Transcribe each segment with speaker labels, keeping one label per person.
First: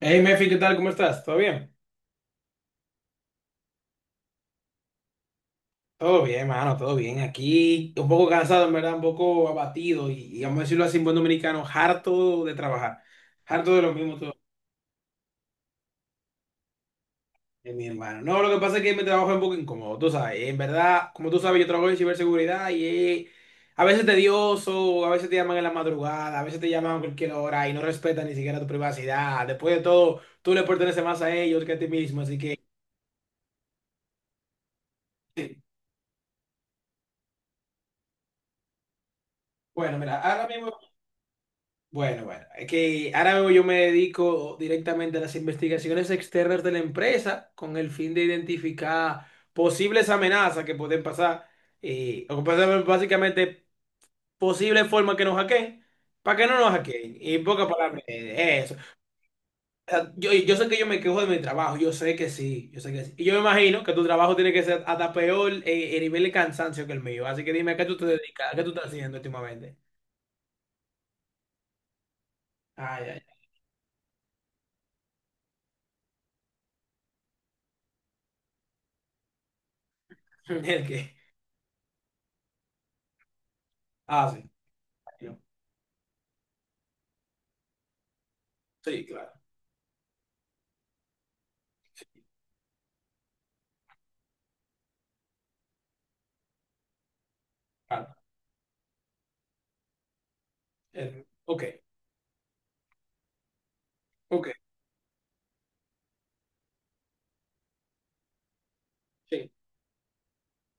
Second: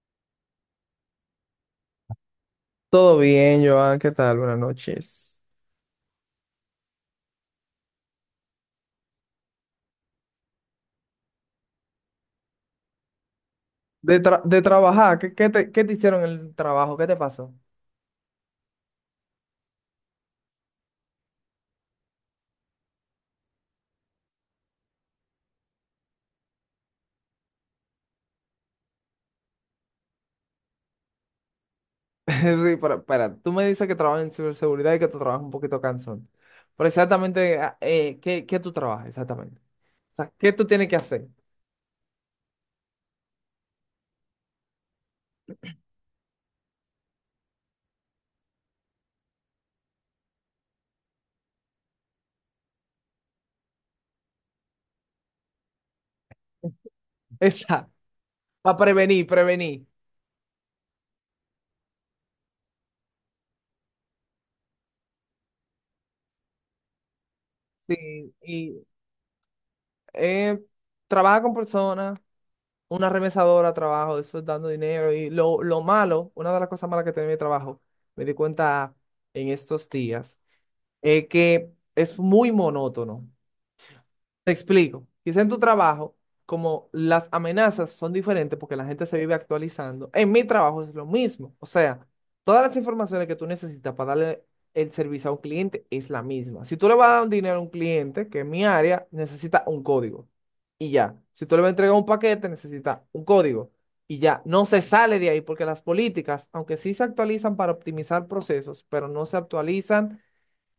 Speaker 1: Hey, Mefi, ¿qué tal? ¿Cómo estás? ¿Todo bien?
Speaker 2: Todo bien, Joan, ¿qué tal? Buenas noches.
Speaker 1: Todo bien, mano, todo bien. Aquí un poco cansado, en verdad, un poco abatido y vamos a decirlo así en buen dominicano, harto de trabajar, harto de lo
Speaker 2: De,
Speaker 1: mismo todo,
Speaker 2: tra- de trabajar, ¿qué te hicieron en el trabajo? ¿Qué te pasó?
Speaker 1: mi hermano. No, lo que pasa es que mi trabajo es un poco incómodo, tú sabes. En verdad, como tú sabes, yo trabajo en ciberseguridad y a veces tedioso, a veces te llaman en la madrugada, a veces te llaman a cualquier hora y no respetan ni siquiera tu privacidad. Después de todo, tú le perteneces más a ellos que a ti mismo, así que...
Speaker 2: Sí, pero espera, tú me dices que trabajas en ciberseguridad y que tu trabajo es un
Speaker 1: eh,
Speaker 2: poquito cansón. Pero exactamente, ¿qué tú trabajas exactamente?
Speaker 1: Bueno,
Speaker 2: O
Speaker 1: mira,
Speaker 2: sea,
Speaker 1: ahora
Speaker 2: ¿qué tú
Speaker 1: mismo.
Speaker 2: tienes que hacer?
Speaker 1: Bueno, bueno, es que ahora yo me dedico directamente a las investigaciones externas de la empresa con el fin de identificar posibles amenazas que pueden pasar, o que pueden ser básicamente posibles formas que nos hackeen, para que no nos hackeen. Y en pocas
Speaker 2: Exacto,
Speaker 1: palabras, eso.
Speaker 2: para prevenir.
Speaker 1: O sea, yo sé que yo me quejo de mi trabajo, yo sé que sí, yo sé que sí. Y yo me imagino que tu trabajo tiene que ser hasta peor el nivel de cansancio que el mío. Así que dime, ¿a qué tú te
Speaker 2: Sí,
Speaker 1: dedicas? ¿A qué tú
Speaker 2: y
Speaker 1: estás haciendo últimamente?
Speaker 2: eh, trabaja con personas,
Speaker 1: Ay,
Speaker 2: una
Speaker 1: ay, ay.
Speaker 2: remesadora, trabajo, eso es dando dinero. Y lo malo, una de las cosas malas que tiene mi trabajo, me di cuenta en estos días
Speaker 1: ¿El qué?
Speaker 2: es que es muy monótono.
Speaker 1: Ah, sí.
Speaker 2: Te explico. Quizá en tu trabajo, como las amenazas son diferentes porque la gente
Speaker 1: Sí,
Speaker 2: se
Speaker 1: claro,
Speaker 2: vive actualizando, en mi trabajo es lo mismo. O sea, todas las informaciones que tú necesitas para darle el servicio a un cliente es la misma. Si tú le vas a dar un dinero a un
Speaker 1: claro.
Speaker 2: cliente, que en mi área necesita un código y ya. Si tú le
Speaker 1: Ok,
Speaker 2: vas a entregar un paquete, necesita un código y ya.
Speaker 1: ok,
Speaker 2: No se sale de ahí porque las políticas, aunque sí se actualizan para optimizar procesos, pero no se
Speaker 1: sí.
Speaker 2: actualizan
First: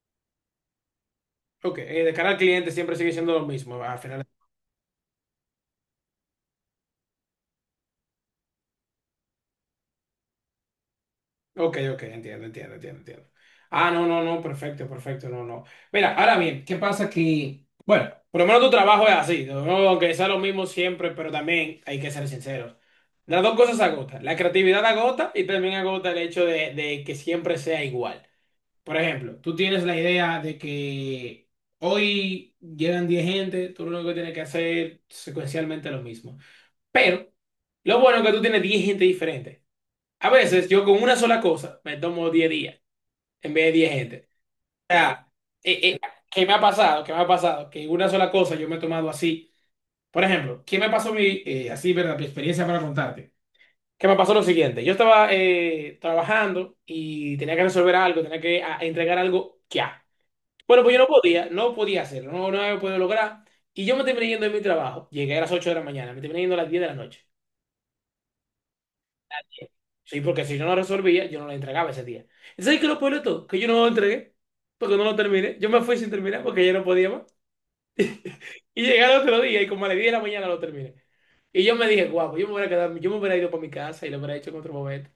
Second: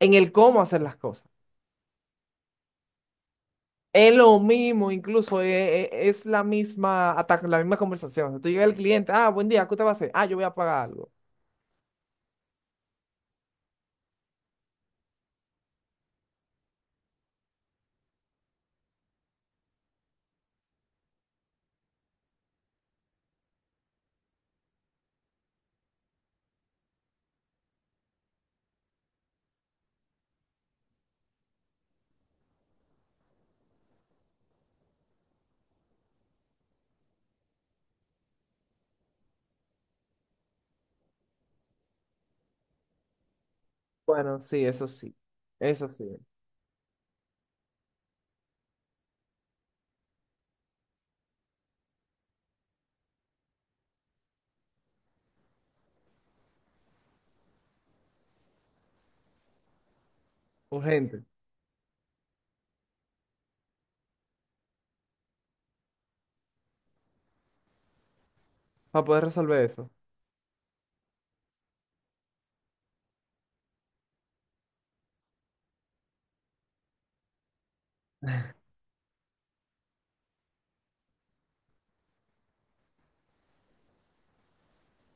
Speaker 2: en el cómo hacer las cosas.
Speaker 1: Ok, de cara al cliente siempre sigue siendo lo mismo. Al
Speaker 2: Es
Speaker 1: final.
Speaker 2: lo mismo, incluso es, la misma, hasta la misma conversación. O sea, tú llegas al cliente, ah, buen día, ¿qué te va a hacer? Ah, yo voy a pagar algo.
Speaker 1: Ok, ok, entiendo, entiendo, entiendo, entiendo. Ah, no, no, no, perfecto, perfecto, no, no. Mira, ahora bien, ¿qué pasa que, bueno, por lo menos tu trabajo es así, ¿no? No, aunque sea lo mismo siempre, pero también hay que ser sinceros. Las dos cosas agotan. La creatividad agota y también agota el hecho de que siempre sea igual. Por ejemplo, tú tienes la idea de que hoy llegan 10 gente, tú lo único que tienes que hacer secuencialmente lo mismo. Pero lo bueno es que tú tienes 10 gente diferente. A veces yo con una sola cosa me tomo 10 días en vez de 10 gente.
Speaker 2: Bueno, sí, eso
Speaker 1: O
Speaker 2: sí,
Speaker 1: sea, eh,
Speaker 2: eso
Speaker 1: eh,
Speaker 2: sí,
Speaker 1: ¿qué me ha pasado? ¿Qué me ha pasado? Que una sola cosa yo me he tomado así. Por ejemplo, ¿qué me pasó mi, así, verdad, mi experiencia para contarte? ¿Qué me pasó lo siguiente? Yo estaba trabajando y tenía que resolver algo, tenía que entregar algo ya. Bueno, pues yo no
Speaker 2: urgente,
Speaker 1: podía, no podía hacerlo, no, no había podido lograr. Y yo me terminé yendo de mi trabajo. Llegué a las 8 de la mañana, me terminé yendo a las 10 de la noche.
Speaker 2: para poder resolver eso.
Speaker 1: Sí, porque si yo no resolvía, yo no la entregaba ese día. ¿Y sabes qué es lo peor de todo? Que yo no lo entregué, porque no lo terminé. Yo me fui sin terminar, porque ya no podía más. Y llegué al otro día, y como a las 10 de la mañana lo terminé. Y yo me dije, guau, pues yo me hubiera quedado, yo me hubiera ido para mi casa y lo hubiera hecho en otro momento.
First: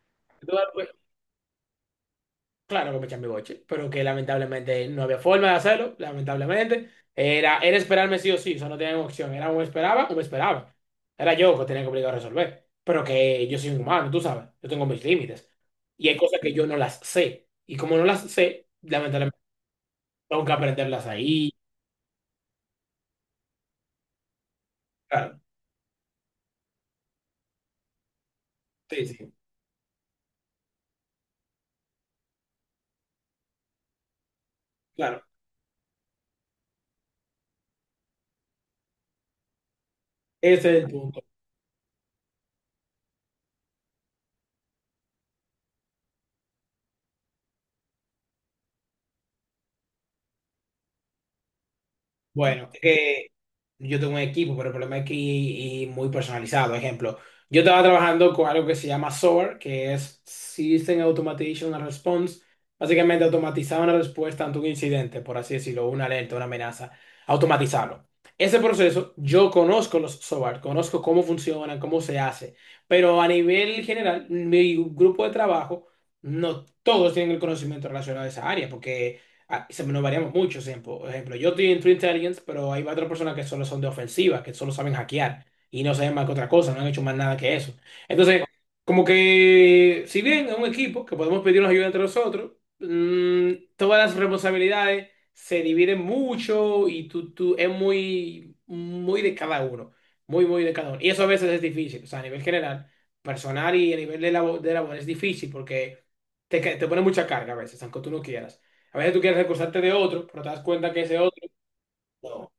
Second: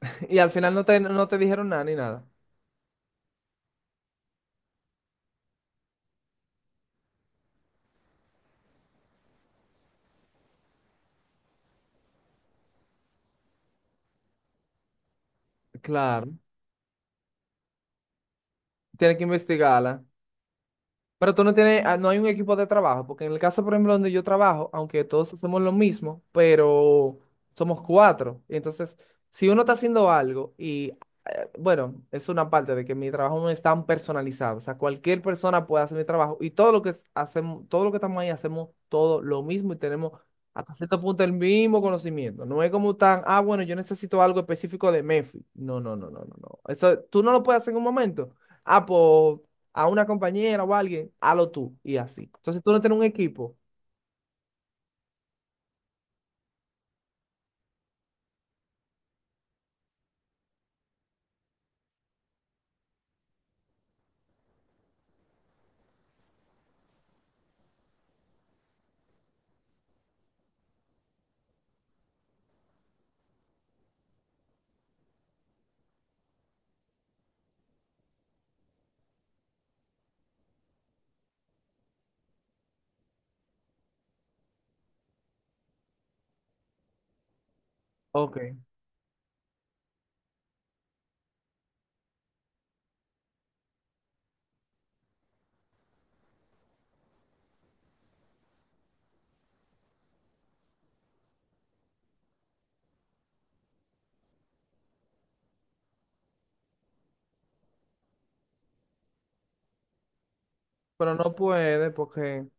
Speaker 2: Y al final no te dijeron nada ni nada.
Speaker 1: Claro que me eché mi boche, pero que lamentablemente no había forma de hacerlo, lamentablemente. Era esperarme sí o sí, o sea, no tenía opción. Era o me esperaba o me esperaba. Era yo que tenía que obligar a resolver. Pero que yo soy un humano, tú sabes, yo tengo mis límites. Y hay
Speaker 2: Claro,
Speaker 1: cosas que yo no las sé. Y como no las sé,
Speaker 2: tienes que
Speaker 1: lamentablemente
Speaker 2: investigarla.
Speaker 1: tengo que aprenderlas
Speaker 2: Pero tú no
Speaker 1: ahí.
Speaker 2: tienes, ah, ¿no hay un equipo de trabajo? Porque en el caso, por ejemplo, donde yo trabajo, aunque todos
Speaker 1: Claro,
Speaker 2: hacemos lo mismo, pero somos cuatro. Y entonces,
Speaker 1: sí, sí,
Speaker 2: si uno está haciendo algo y, bueno, es una parte de que mi trabajo no es tan personalizado. O sea, cualquier
Speaker 1: claro.
Speaker 2: persona puede hacer mi trabajo y todo lo hacemos, todo lo que estamos ahí hacemos todo lo mismo y tenemos hasta
Speaker 1: Ese es el
Speaker 2: cierto
Speaker 1: punto.
Speaker 2: punto el mismo conocimiento. No es como tan, ah, bueno, yo necesito algo específico de MEFI. No, no, no, no, no, no. Eso tú no lo puedes hacer en un momento. Ah, pues a una compañera o a alguien, hazlo tú y así. Entonces
Speaker 1: Bueno,
Speaker 2: tú no tienes un equipo.
Speaker 1: yo tengo un equipo, pero el problema es que muy personalizado. Ejemplo, yo estaba trabajando con algo que se llama SOAR, que es System Automation and Response. Básicamente automatizar una respuesta ante un incidente, por así decirlo, una alerta, una amenaza, automatizarlo. Ese proceso, yo conozco los SOAR, conozco cómo funcionan, cómo se hace, pero a nivel general, mi grupo de trabajo, no todos tienen el conocimiento relacionado a esa área, porque nos variamos mucho. Ejemplo. Por ejemplo, yo estoy en True Intelligence, pero hay otras personas que solo son de ofensiva, que solo saben hackear y no saben más que otra cosa, no han hecho más nada que eso. Entonces,
Speaker 2: Ok.
Speaker 1: como que, si bien es un equipo que podemos pedirnos ayuda entre nosotros, todas las responsabilidades se dividen mucho y es muy, muy de cada uno. Muy, muy de cada uno. Y eso a veces es difícil, o sea, a nivel general, personal y a nivel de labor es difícil porque te pone mucha carga a veces, aunque tú no quieras. A veces tú quieres recusarte de otro, pero te das cuenta que
Speaker 2: Pero
Speaker 1: ese otro
Speaker 2: no puedes porque...
Speaker 1: no,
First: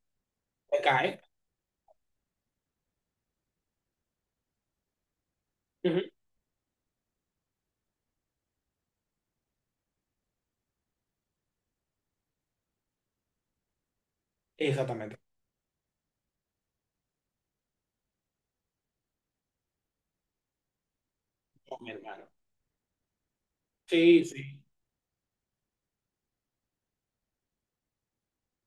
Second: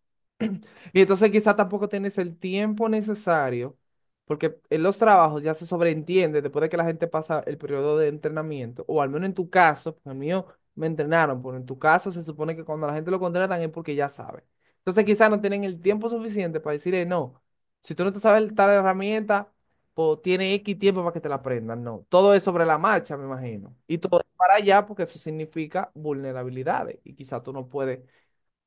Speaker 1: te
Speaker 2: Y
Speaker 1: cae.
Speaker 2: entonces quizá tampoco tienes el tiempo necesario, porque en los trabajos ya se
Speaker 1: Ujú.
Speaker 2: sobreentiende después de que la gente pasa el periodo de entrenamiento, o al menos en tu caso. Porque en el mío me entrenaron, pero en tu caso se supone que cuando la gente lo contratan es porque ya sabe. Entonces
Speaker 1: Exactamente.
Speaker 2: quizá no tienen el tiempo suficiente para decir, no, si tú no te sabes tal herramienta, pues tiene X tiempo para que te la
Speaker 1: No,
Speaker 2: aprendan.
Speaker 1: mi
Speaker 2: No,
Speaker 1: hermano.
Speaker 2: todo es sobre la marcha, me imagino. Y todo
Speaker 1: Sí,
Speaker 2: es para
Speaker 1: sí.
Speaker 2: allá porque eso significa vulnerabilidades y quizá tú no puedes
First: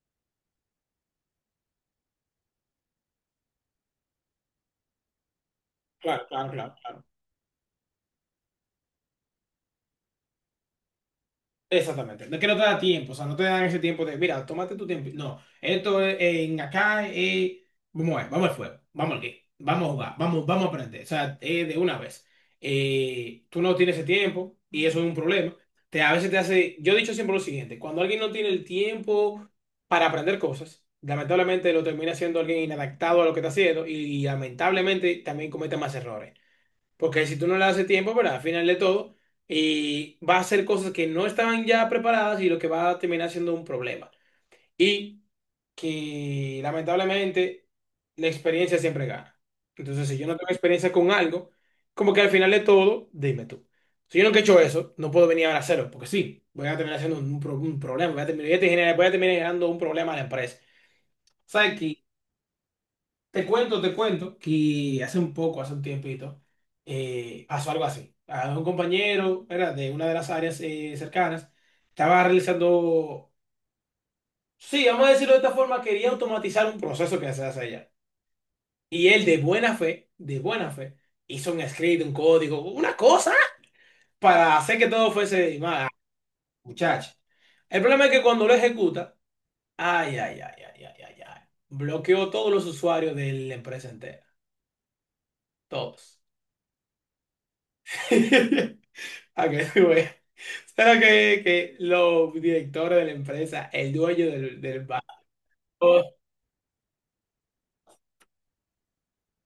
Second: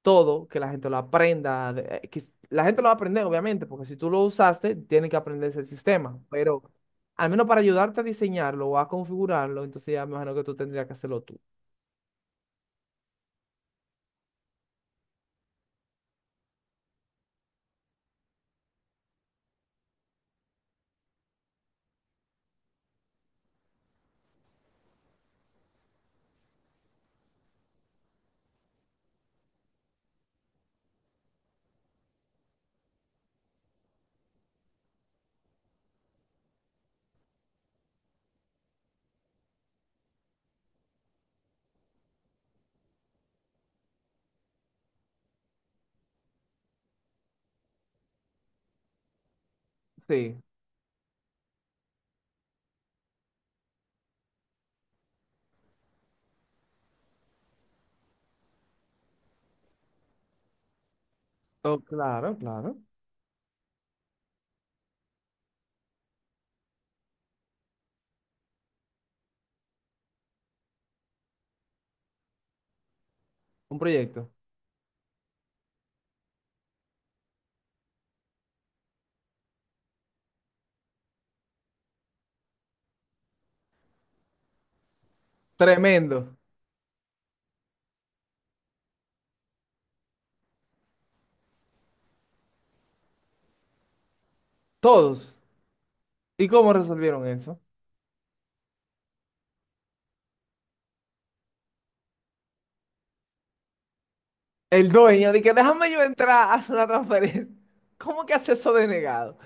Speaker 2: todo, que la gente lo aprenda, la gente lo va a aprender, obviamente, porque si tú lo usaste, tiene que aprenderse el sistema.
Speaker 1: Claro, claro,
Speaker 2: Pero
Speaker 1: claro, claro.
Speaker 2: al menos para ayudarte a diseñarlo o a configurarlo, entonces ya me imagino que tú tendrías que hacerlo tú.
Speaker 1: Exactamente, no es que no te da tiempo, o sea, no te dan ese tiempo de, mira, tómate tu tiempo. No, esto es en acá, vamos a ver, vamos al fuego, vamos al game, vamos a jugar, vamos a aprender, o sea, de una vez. Tú no tienes ese tiempo y eso es un problema. A veces te hace, yo he dicho siempre lo siguiente, cuando alguien no tiene el tiempo para aprender cosas, lamentablemente lo termina siendo alguien inadaptado a lo que está haciendo y, lamentablemente también comete más errores. Porque si tú no le das el tiempo, ¿verdad? Al final de todo, y va a hacer cosas que no estaban ya preparadas y lo que va a terminar siendo un problema. Y que lamentablemente la experiencia siempre gana. Entonces, si yo no
Speaker 2: Sí,
Speaker 1: tengo experiencia con algo, como que al final de todo, dime tú. Si yo nunca he hecho eso, no puedo venir ahora a hacerlo, porque sí, voy a terminar haciendo un problema, voy a terminar generando un problema a la empresa. ¿Sabes?
Speaker 2: oh, claro.
Speaker 1: Te cuento que hace un tiempito, pasó algo así. A un compañero, era de una de las áreas cercanas, estaba realizando,
Speaker 2: Un proyecto.
Speaker 1: sí, vamos a decirlo de esta forma, quería automatizar un proceso que se hace allá. Y él de buena fe, hizo un script, un código, una cosa para hacer que todo fuese más,
Speaker 2: Tremendo.
Speaker 1: muchacho. El problema es que cuando lo ejecuta, ay, ay, ay, ay, ay, ay, ay, bloqueó todos los usuarios de la empresa entera,
Speaker 2: Todos.
Speaker 1: todos.
Speaker 2: ¿Y cómo resolvieron eso?
Speaker 1: A que tú veas. Solo que los directores de la empresa, el dueño del
Speaker 2: El
Speaker 1: banco,
Speaker 2: dueño, de que déjame yo entrar a hacer una transferencia. ¿Cómo que hace eso denegado?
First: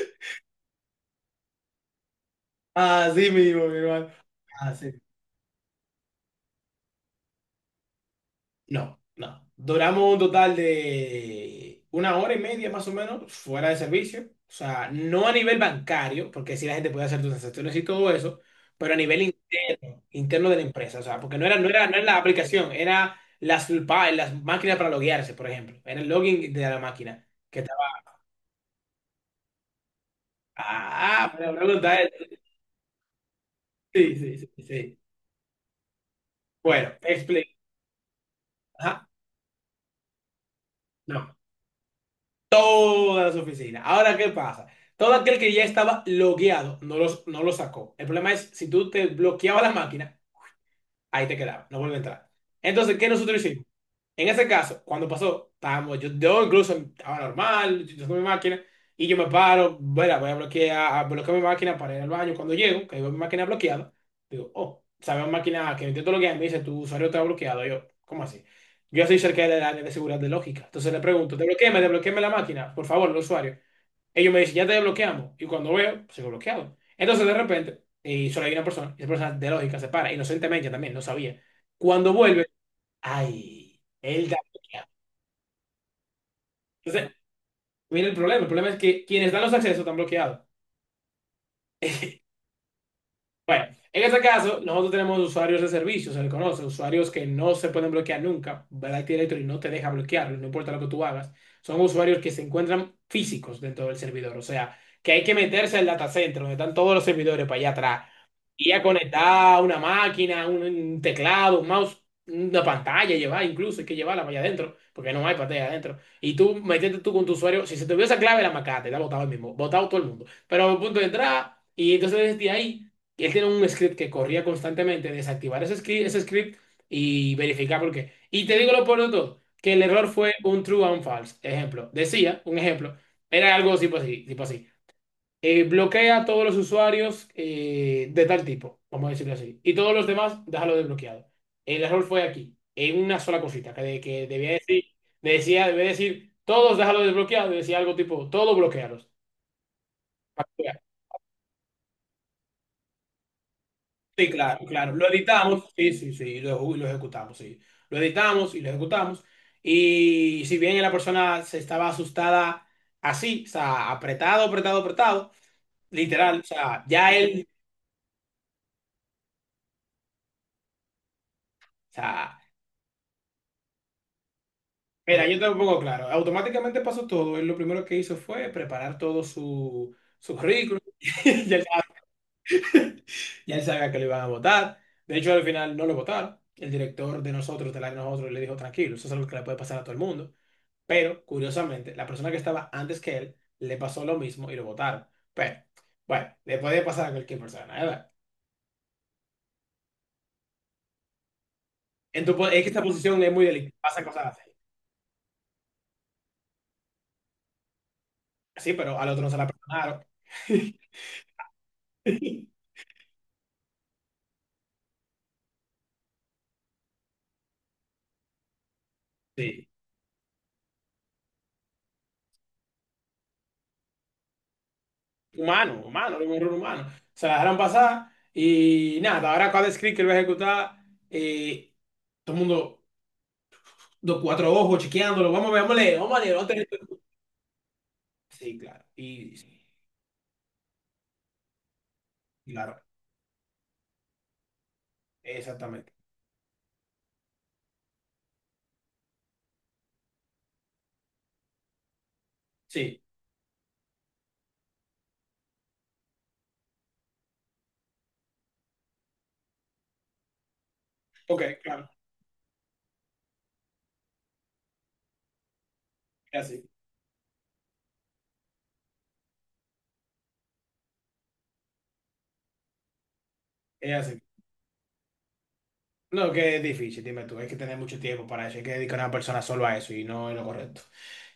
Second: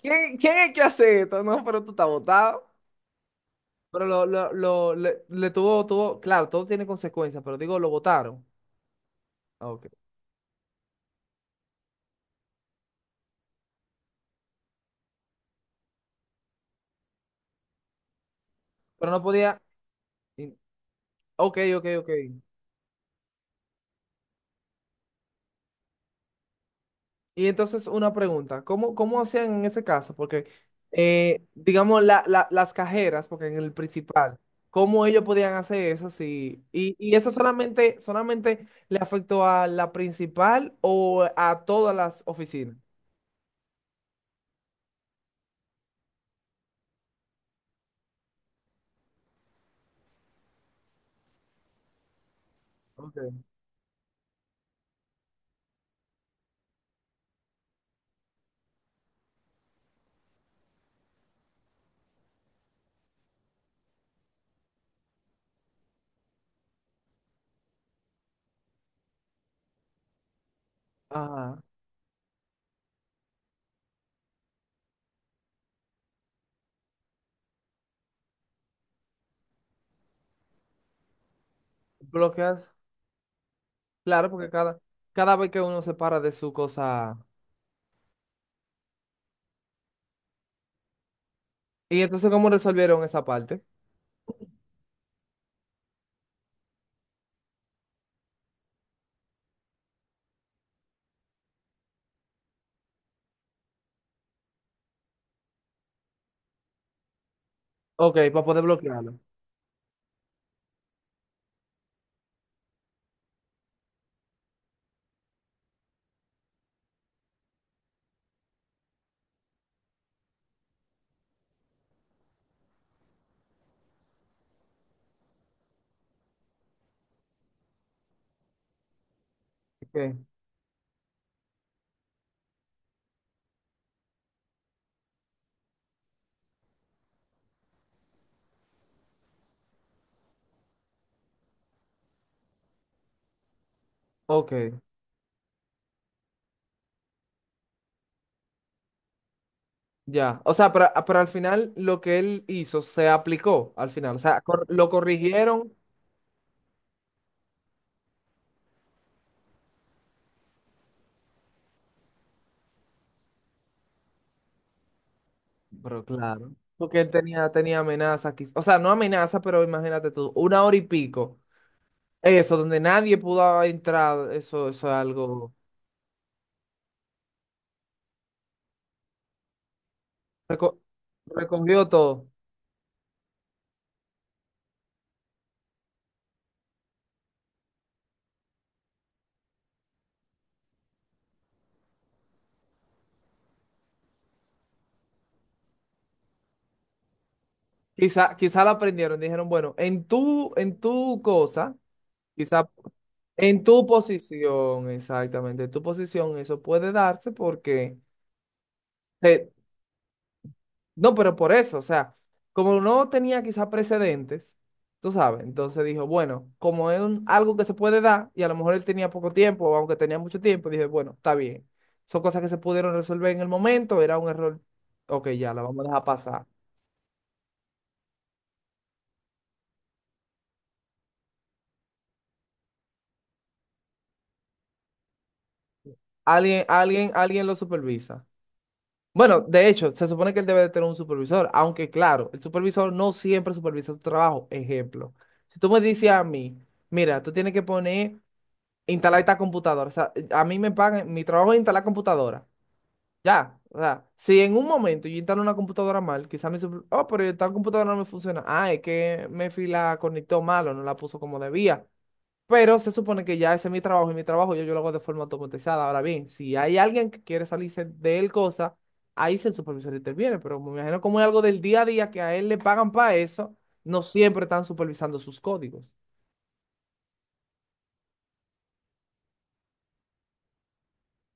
Speaker 2: ¿Quién es que hace esto? No, pero tú estás botado.
Speaker 1: así mismo, mi
Speaker 2: Pero
Speaker 1: hermano. Así.
Speaker 2: le tuvo, tuvo, claro, todo tiene consecuencias, pero digo, lo votaron.
Speaker 1: No, no.
Speaker 2: Ah, ok.
Speaker 1: Duramos un total de una hora y media más o menos fuera de servicio. O sea, no a nivel bancario, porque sí la gente puede hacer sus transacciones y todo eso, pero a
Speaker 2: Pero no
Speaker 1: nivel
Speaker 2: podía.
Speaker 1: interno, interno
Speaker 2: Y...
Speaker 1: de la empresa. O sea, porque no era,
Speaker 2: ok,
Speaker 1: no
Speaker 2: ok,
Speaker 1: era, no era
Speaker 2: ok.
Speaker 1: la aplicación, era las máquinas para loguearse, por ejemplo. Era el login de la máquina
Speaker 2: Y
Speaker 1: que estaba.
Speaker 2: entonces una pregunta, ¿cómo hacían en ese caso? Porque,
Speaker 1: Ah, me pregunta.
Speaker 2: digamos, las cajeras, porque en el
Speaker 1: Sí,
Speaker 2: principal,
Speaker 1: sí, sí, sí.
Speaker 2: ¿cómo ellos podían hacer eso? Sí.
Speaker 1: Bueno,
Speaker 2: Y eso
Speaker 1: explica.
Speaker 2: solamente, solamente le
Speaker 1: Ajá,
Speaker 2: afectó a la principal o
Speaker 1: no.
Speaker 2: a todas las oficinas.
Speaker 1: Todas las oficinas. Ahora, ¿qué pasa? Todo aquel que ya estaba logueado no lo sacó. El problema es, si tú te bloqueabas la máquina, ahí te quedaba, no vuelve a entrar. Entonces, ¿qué
Speaker 2: Ok.
Speaker 1: nosotros hicimos? En ese caso, cuando pasó, estábamos, yo incluso estaba normal, yo tengo mi máquina, y yo me paro, bueno, voy a bloquear mi máquina para ir al baño. Cuando llego, que veo mi máquina bloqueada, digo, oh, sabes máquina que intento bloquear, me dice, tu usuario está bloqueado. Yo, ¿cómo así? Yo soy cerca del área de seguridad de lógica. Entonces le pregunto,
Speaker 2: Ajá.
Speaker 1: desbloquéame, desbloquéame la máquina, por favor, el usuario. Ellos me dicen, ya te desbloqueamos. Y cuando veo, pues, sigo bloqueado. Entonces de repente, y solo hay una persona, y esa persona de lógica se para, inocentemente también, no sabía. Cuando vuelve,
Speaker 2: Bloqueas,
Speaker 1: Ay, él
Speaker 2: claro,
Speaker 1: da
Speaker 2: porque
Speaker 1: bloqueado.
Speaker 2: cada vez que uno se para de su
Speaker 1: Entonces,
Speaker 2: cosa.
Speaker 1: mira el problema. El problema es que quienes dan los accesos están bloqueados.
Speaker 2: ¿Y entonces cómo resolvieron esa parte?
Speaker 1: Bueno, en este caso, nosotros tenemos usuarios de servicio, se le conoce, usuarios que no se pueden bloquear nunca. Black Directory no te deja bloquearlos, no importa lo que tú hagas. Son usuarios que se encuentran físicos dentro del servidor. O sea, que hay que meterse al data center donde están todos los servidores para allá atrás.
Speaker 2: Ok, para poder
Speaker 1: Y a
Speaker 2: bloquearlo.
Speaker 1: conectar una máquina, un teclado, un mouse, una pantalla, llevar incluso, hay que llevarla para allá adentro, porque no hay pantalla adentro. Y tú metiste tú con tu usuario, si se te olvidó esa clave, la macate, la botaba el mismo, botado todo el mundo. Pero a punto de entrada, y entonces desde ahí, él tiene un script que corría constantemente, desactivar ese script y verificar por qué. Y te digo lo por de todo, que el error
Speaker 2: Ok,
Speaker 1: fue un true and false. Ejemplo, un ejemplo, era algo tipo así bloquea a todos los usuarios de tal tipo, vamos a decirlo así. Y todos los demás, déjalo desbloqueado. El error fue aquí, en una sola cosita, que debía
Speaker 2: ok,
Speaker 1: decir, decía, debía decir, todos déjalo desbloqueado, y decía algo tipo, todos bloqueados.
Speaker 2: ya. O sea, pero, ah, pero al final lo que él hizo se aplicó al final. O
Speaker 1: Sí,
Speaker 2: sea,
Speaker 1: claro,
Speaker 2: lo
Speaker 1: claro. Lo
Speaker 2: corrigieron,
Speaker 1: editamos, sí, sí, sí, lo ejecutamos, sí. Lo editamos y lo ejecutamos. Y si bien la persona se estaba asustada así, o sea, apretado, apretado, apretado,
Speaker 2: pero
Speaker 1: literal, o
Speaker 2: claro.
Speaker 1: sea,
Speaker 2: Porque él
Speaker 1: ya él,
Speaker 2: tenía, tenía amenaza aquí. O sea, no amenaza, pero imagínate tú, una hora y pico.
Speaker 1: o sea.
Speaker 2: Eso, donde nadie pudo entrar, eso es
Speaker 1: Mira, yo
Speaker 2: algo.
Speaker 1: tampoco, claro. Automáticamente pasó todo. Él lo primero que hizo fue preparar todo su
Speaker 2: reco-
Speaker 1: currículum. Ya él,
Speaker 2: Recogió todo.
Speaker 1: ya él sabía que lo iban a votar. De hecho, al final no lo votaron. El director de nosotros, del área de nosotros, le dijo, tranquilo, eso es algo que le puede pasar a todo el mundo. Pero, curiosamente, la persona que estaba antes que él le pasó lo mismo y lo votaron. Pero, bueno, le puede pasar a cualquier persona, ¿eh? ¿Verdad?
Speaker 2: Quizá la aprendieron, dijeron, bueno, en tu cosa.
Speaker 1: En tu es que esta posición es muy
Speaker 2: En
Speaker 1: delicada,
Speaker 2: tu
Speaker 1: pasan cosas así.
Speaker 2: posición, exactamente, en tu posición eso puede darse porque,
Speaker 1: Sí, pero al otro no se la
Speaker 2: eh,
Speaker 1: perdonaron.
Speaker 2: no, pero por eso, o sea, como no tenía quizá precedentes, tú sabes. Entonces dijo, bueno, como es algo que se puede dar y a lo mejor él tenía poco tiempo,
Speaker 1: Sí,
Speaker 2: o aunque tenía mucho tiempo, dije, bueno, está bien, son cosas que se pudieron resolver en el momento, era un error, ok, ya, la
Speaker 1: humano,
Speaker 2: vamos a dejar
Speaker 1: humano, era un
Speaker 2: pasar.
Speaker 1: error humano. Se la dejaron pasar y nada, ahora cada script que él va a ejecutar, eh, todo el mundo, dos, cuatro ojos, chequeándolo, vamos a ver, vamos a leer, vamos a leer, vamos a leer.
Speaker 2: Alguien lo supervisa.
Speaker 1: Sí, claro, y
Speaker 2: Bueno,
Speaker 1: sí,
Speaker 2: de hecho, se supone que él debe de tener un supervisor, aunque claro, el
Speaker 1: claro,
Speaker 2: supervisor no siempre supervisa tu trabajo. Ejemplo, si tú me
Speaker 1: exactamente.
Speaker 2: dices a mí, mira, tú tienes que instalar esta computadora. O sea, a mí me pagan, mi trabajo es instalar computadora,
Speaker 1: Sí,
Speaker 2: ya. O sea, si en un momento yo instalo una computadora mal, quizá oh, pero tal computadora no me funciona, ah, es que me la conectó mal o no la puso como
Speaker 1: ok,
Speaker 2: debía,
Speaker 1: claro,
Speaker 2: pero se supone que ya ese es mi trabajo y mi trabajo yo lo hago de forma automatizada. Ahora bien,
Speaker 1: es
Speaker 2: si
Speaker 1: así,
Speaker 2: hay alguien que quiere salirse de él cosa, ahí sí el supervisor interviene. Pero me imagino como es algo del día a día que a él le pagan para eso,
Speaker 1: es
Speaker 2: no
Speaker 1: así.
Speaker 2: siempre están supervisando sus códigos.
Speaker 1: No, que es difícil, dime tú, hay que tener mucho tiempo para eso, hay que dedicar a una persona solo a eso y no es lo correcto.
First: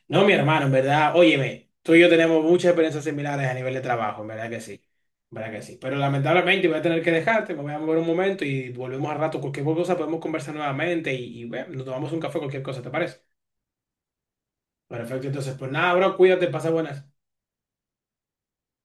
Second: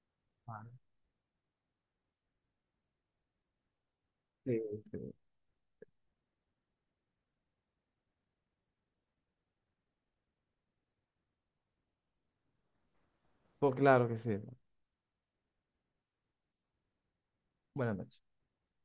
Speaker 1: No, mi hermano, en
Speaker 2: Ah,
Speaker 1: verdad, óyeme, tú y yo tenemos muchas experiencias similares a nivel de trabajo, en verdad
Speaker 2: sí,
Speaker 1: que sí,
Speaker 2: sí.
Speaker 1: en verdad que sí. Pero lamentablemente voy a tener que dejarte, me voy a mover un momento y volvemos al rato. Cualquier cosa podemos conversar nuevamente y bueno, nos tomamos un café, cualquier cosa, ¿te parece?
Speaker 2: Pues claro que sí.
Speaker 1: Perfecto, entonces, pues nada, bro, cuídate, pasa buenas.
Speaker 2: Buenas noches.